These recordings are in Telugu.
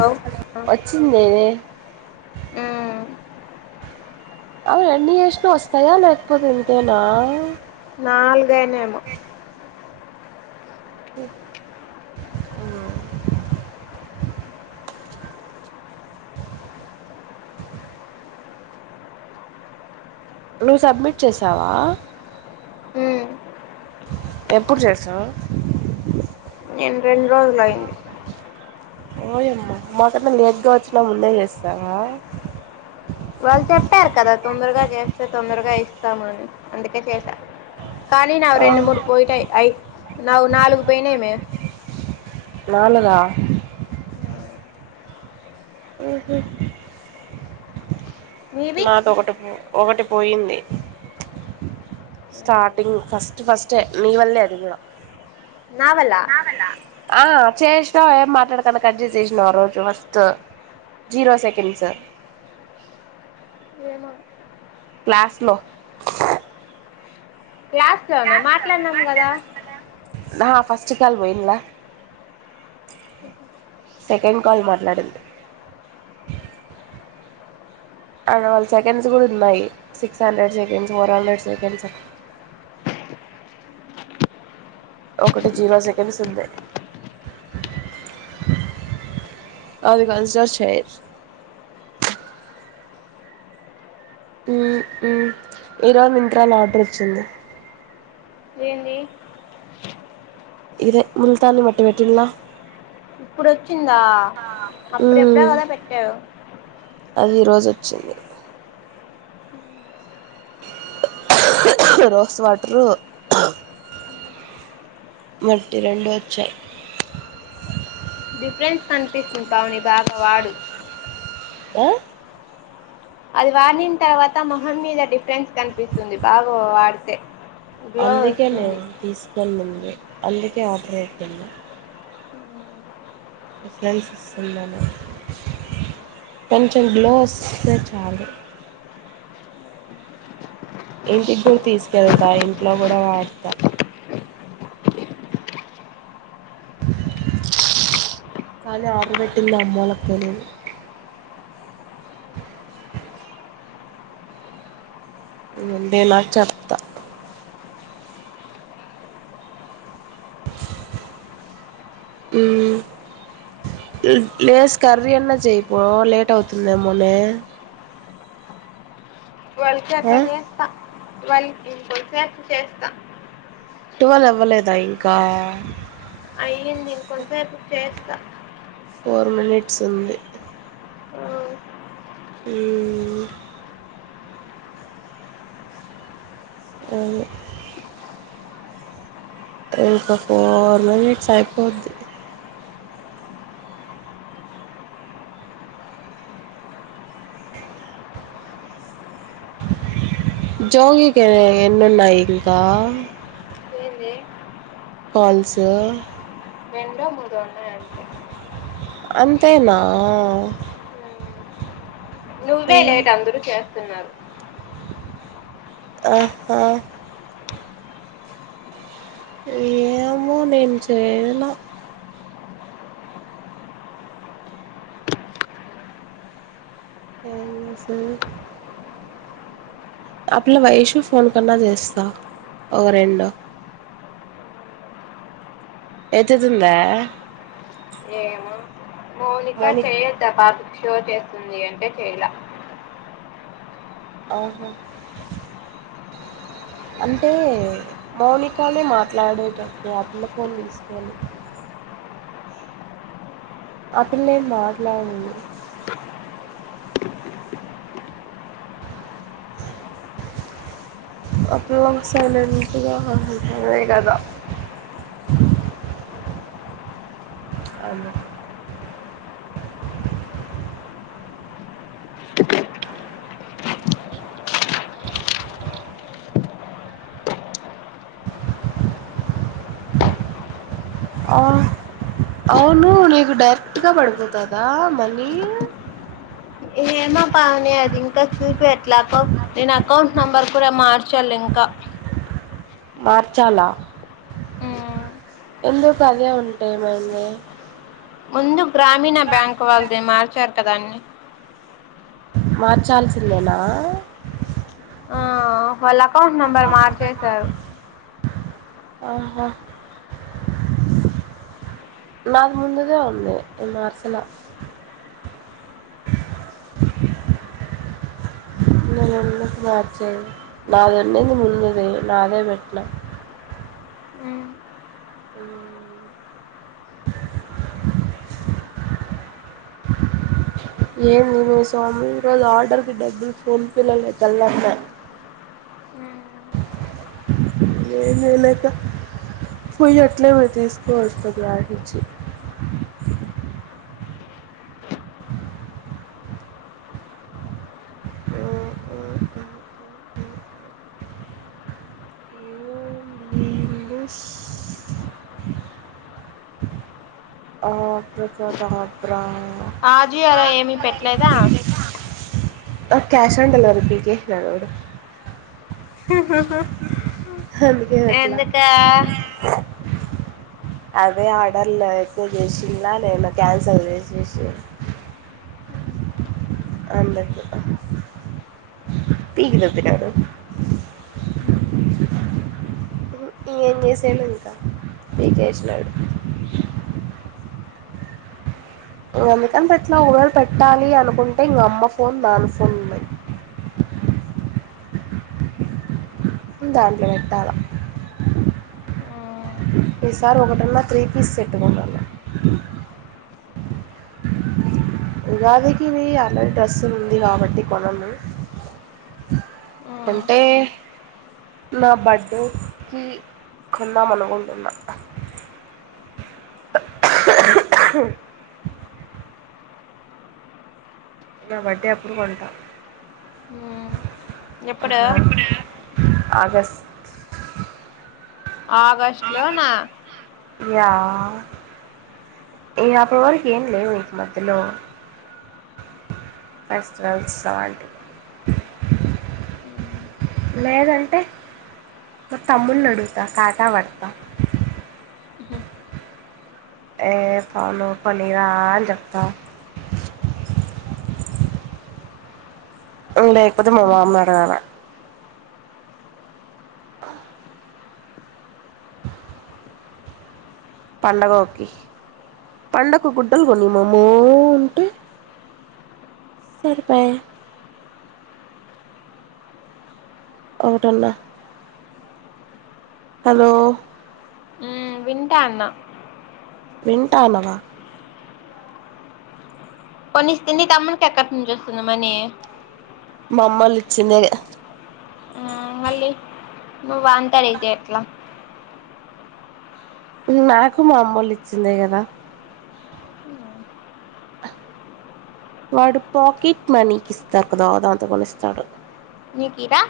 లో, వచ్చింది హు ఔను ఎన్ని చేస్నా వస్తానే ఉన్నయ్ లేపోతే ఇంతేనా నాలుగేనేమో ఆ నీ సబ్మిట్ చేసావా. మ్మ్. ఎప్పుడు చేసావ్. నిన్ రెండు రోజులు అయింది. ఓయమ్మా మా కన్నా లేట్గా వచ్చినా ముందే చేస్సావా. వాళ్ళు చెప్పారు కదా తొందరగా చేస్సే తొందరగా ఇస్తాము అని అందుకే చేసా కానీ నావి ఆ రెండు మూడు పోయ్ టయ్ ఐ నావ్ నాలుగు పోయినాయ్ మె నాలుగ ఆహా నీవి నాది ఒకటి పో ఒకటి పోయింది. స్టార్టింగ్ ఫస్ట్ ఫస్టే నీ వల్లే అది కూడా నావల్ల? ఆ చేసా ఏం మాట్లాడకండా కట్ చేసేసిన ఆ రోజు ఫస్ట్ జీరో సెకండ్స్ ఏమో క్లాస్ లో క్లాస్ లో నా మాట్లాన్నాం గదా నా ఫస్ట్ కాల్ పోయిన్లా సెకండ్ కాల్ మాట్లాడింది అండ్ వాళ్ళ సెకండ్స్ కూడా ఉన్నాయి six hundred seconds four hundred seconds ఒకటి జీరో సెకండ్స్ ఉంది అది కన్సిడర్ చేయ మ్ మ్ ఈరోజు మిన్త్రాలో ఆర్డర్ వచ్చింది ఏందీ? ఇదే ముల్తాన్ మట్టవెటిన్లా ఇప్పుడొచ్చిందా అప్పుడు ఎప్పుడో మ్మ్ గదా పెట్టావ్ జొచ్చింది రోస్ వాట్రు మట్టి రెండు వచ్చాయి డిఫరెన్స్ కనిపిస్తుంది పావని బాగా వాడు ఆ? అది వాడిన్ తర్వాత మొహం మీద డిఫరెన్స్ కనిపిస్తుంది బాగా వాడితే గ్లో అందుకే వస్తుంది నేను తీసుకేల్లింది అందుకే ఆర్డర్ ఐపోయింది రఫ్రెన్స్ వస్తుందానే కొంచెం గ్లో వస్తే చాలు ఇంటికి కూడా తీసుకెళ్తా ఇంట్లో గూడా వాడతా కానీ ఆర్డర్ పెట్టింది అమ్మోళ కి తెలీదు నేనా చెప్తా మ్ మ్ లేస్ కర్రీ అన్నా చేయిపో లేట్ అవుతుందేమోనే ట్వల్కి ఆ అట్లా చేస్తా ట్వల్వ్ కీ ఇంకా కొంచెసేపు చేస్తా టువెల్ అవ్వలేదా ఇంకా అయ్యంది ఇం కొంతసేపు చేస్త స్త ఫోర్ మినిట్స్ ఉంది ఉమ్, ఉమ్ అవును ఇంకా ఫోర్ మినిట్స్ అయిపోద్ది జోగికి ఎన్నన్నాయి ఇంకా ఏంది కాల్స్ రెండో ముడో ఉన్నాయంతె అంతేనా ఉమ్, నువ్వే అయ్యి లేట్ అందరుచెయ్ స్తున్నారు ఆహా ఏమో నేను చేయలా యన్న సరే ఆ పిల్లా వైషు ఫోన్ కన్నా చేస్తా ఒగ రెండు ఎత్తుతుందా మోనిక మౌని చేయ్యొద్దా పాపకి షో చేస్తుంది అంటే చేయాల ఆహ అంటే మౌనికానే మాట్లాడేటటు ఆ పిల్ల ఫోన్ తీసుకొని ఆ పిల్లేం మాట్లాడ్ ముందు ఆ పిల్లా సైలంట్గా ఉంటమే గదా అ అవును నీకు డైరెక్ట్గా పడిపోతదా మనీ ఏమో పవని అది ఇంకా చూపియట్లే కో నేను అకౌంట్ నంబర్ కూడా మార్చాల్ ఇంకా మార్చాలా ఉమ్. ఎందుకు అదే ఉంటె ఏమైంది ముందు గ్రామీణ బ్యాంక్ వాల్ద మార్చర్ కాద అని మార్చాల్సిందేనా ఆ హోలక్ కౌంట్ నంబర్ మార్చేశారు ఆహ నాది ముందుదే ఉంది నేన్ మార్సలా నేన్నుప్పుడు మార్చాలా నాదండేది ముందుది నాదే పెట్టినా హ్మ్ ఏమి మీరోజు స్వామి రోజు ఆర్డర్కి డబ్బులు ఫోన్ పే లే కెలట్లే ఏం జేయలేదు తా పోయ్ అట్లే [unintelligible] ఆ ఆ ఆ ఆ ఆ ఓం భీం బుష్ అబ్రక దబ్ర అజియోలో ఏమి పెట్లేదా క్యాష్ అన్ డెలివరి పీకేస్నాడు వాడు అందుకని పేట్లా ఎందుకా అదే ఆర్డర్లు అయితే చేసిందా నేను క్యాన్సల్ చేసేసి అందుకు తీన్ పెట్టినారు ఏం చేసెనే ఇంకా పీకేసాడు ఇంగా అందుకని పేట్లా ఒకవేళ పెట్టాలి అనుకుంటే ఇక అమ్మ ఫోన్ నాన్న ఫోన్ ఉన్నది దాంట్లో పెట్టాల ఈసారి ఒకటన్నా త్రీ పీస్ సెట్ కొనాల ఉగాదికి ఆల్రెడీ డ్రెస్సులు ఉంది కాబట్టి కొనను అంటే నా బర్త్డేకి కొందాం అనుకుంటున్నా. నా బర్డే అప్పుడు కొంటా ఎప్పుడు అప్పుడు వరకు ఆగస్ట్ ఆగస్టు లో నా యా ఈ అప్పటి వరకు ఏం లేవు ఇక మధ్యలో ఫెస్టివల్స్ లాంటివి లేదంటే నా తమ్మున్ని అడుగుతా కాకా పడతా ఏ ఫోను కోనిరా అని చెప్తా లేకపోతే మా మామని అడగాల ఆ పండగ ఒకి పండగకు గుడ్డలు కొనీ మామ అంటే సరిపాయ ఒకటి అన్న హలో వింటాన్న వింటానవా కొనిస్తే నీ తమ్ముడికి ఎక్కడి నుంచి వస్తుంది మనీ మా అమ్మళ్ళు ఇచ్చిండేదే మళ్ళీ ను వాంతో అడిగితే ఎట్లా నాకు మా అమ్మళ్లు ఇచ్చిందే కదా వాడు పాకెట్ మనీకి ఇస్తారు కదా దాంతో కొనిస్తాడు నీకుయిరా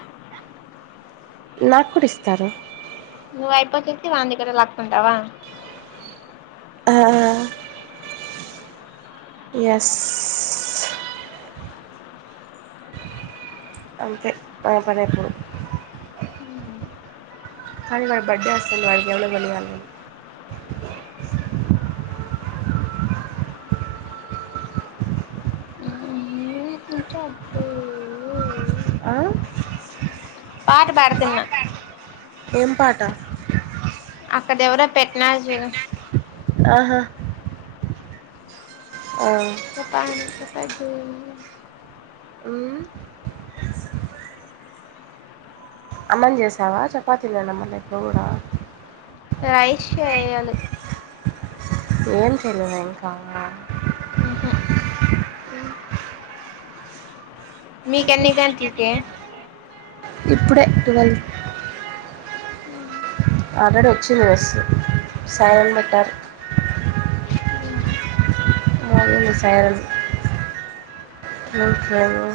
నా కూడా ఇస్తారు నువ్వు అయిపోకోకి వాందేగ్గర లాక్కుంటావా ఆ ఎస్ అంతే నా పనేప్పుడు కానీ వాడి బర్త్డే వస్తుంది వాడికి ఏమైనా కొనియాలి మ్మ్, చెప్పు. ఆ పాట పాడతున్న ఏం పాట అక్కడ ఎవరో పెట్టినారు చూడు ఆహా ఆ చపాని చెపా దూ హ్మ్ అన్నం చేసావా చపాతినేనా మళ్ళీ ఇప్పుడు కూడా రైస్ చేయాలి ఏం చేయలేదయింకా ఉహు. మిక్ ఎన్ని గంటలకి ఇప్పుడే ట్వీల్వ్ అల్రెడీ వచ్చింది మెస్ సైన్ పెట్టాలి అదే లే సైరన్ ఇంకేమి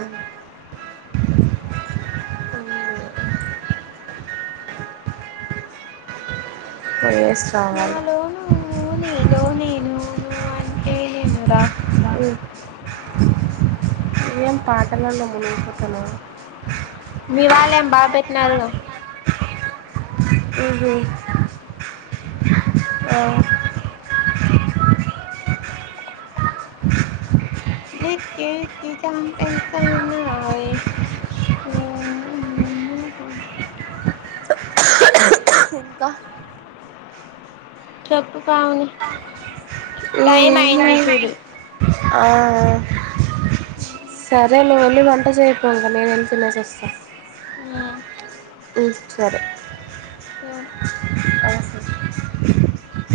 మ్మ్. వేసి రావాలి నువునేను నువు రా ఏం పాటలాలలో మునిగిపోతున్నావ్ మీ వాళ్ళు ఏం బాగా పెట్టినారు హ్మ్ హు హ [inaudible] ఇంకా చెప్పు పావని టైం ఏం అయింది లేదు. చూడు సరే నువ్వు వెళ్ళి వంట చేయిపో నేను వెళ్లి తినేసి వస్తాను ఉమ్. సరే సర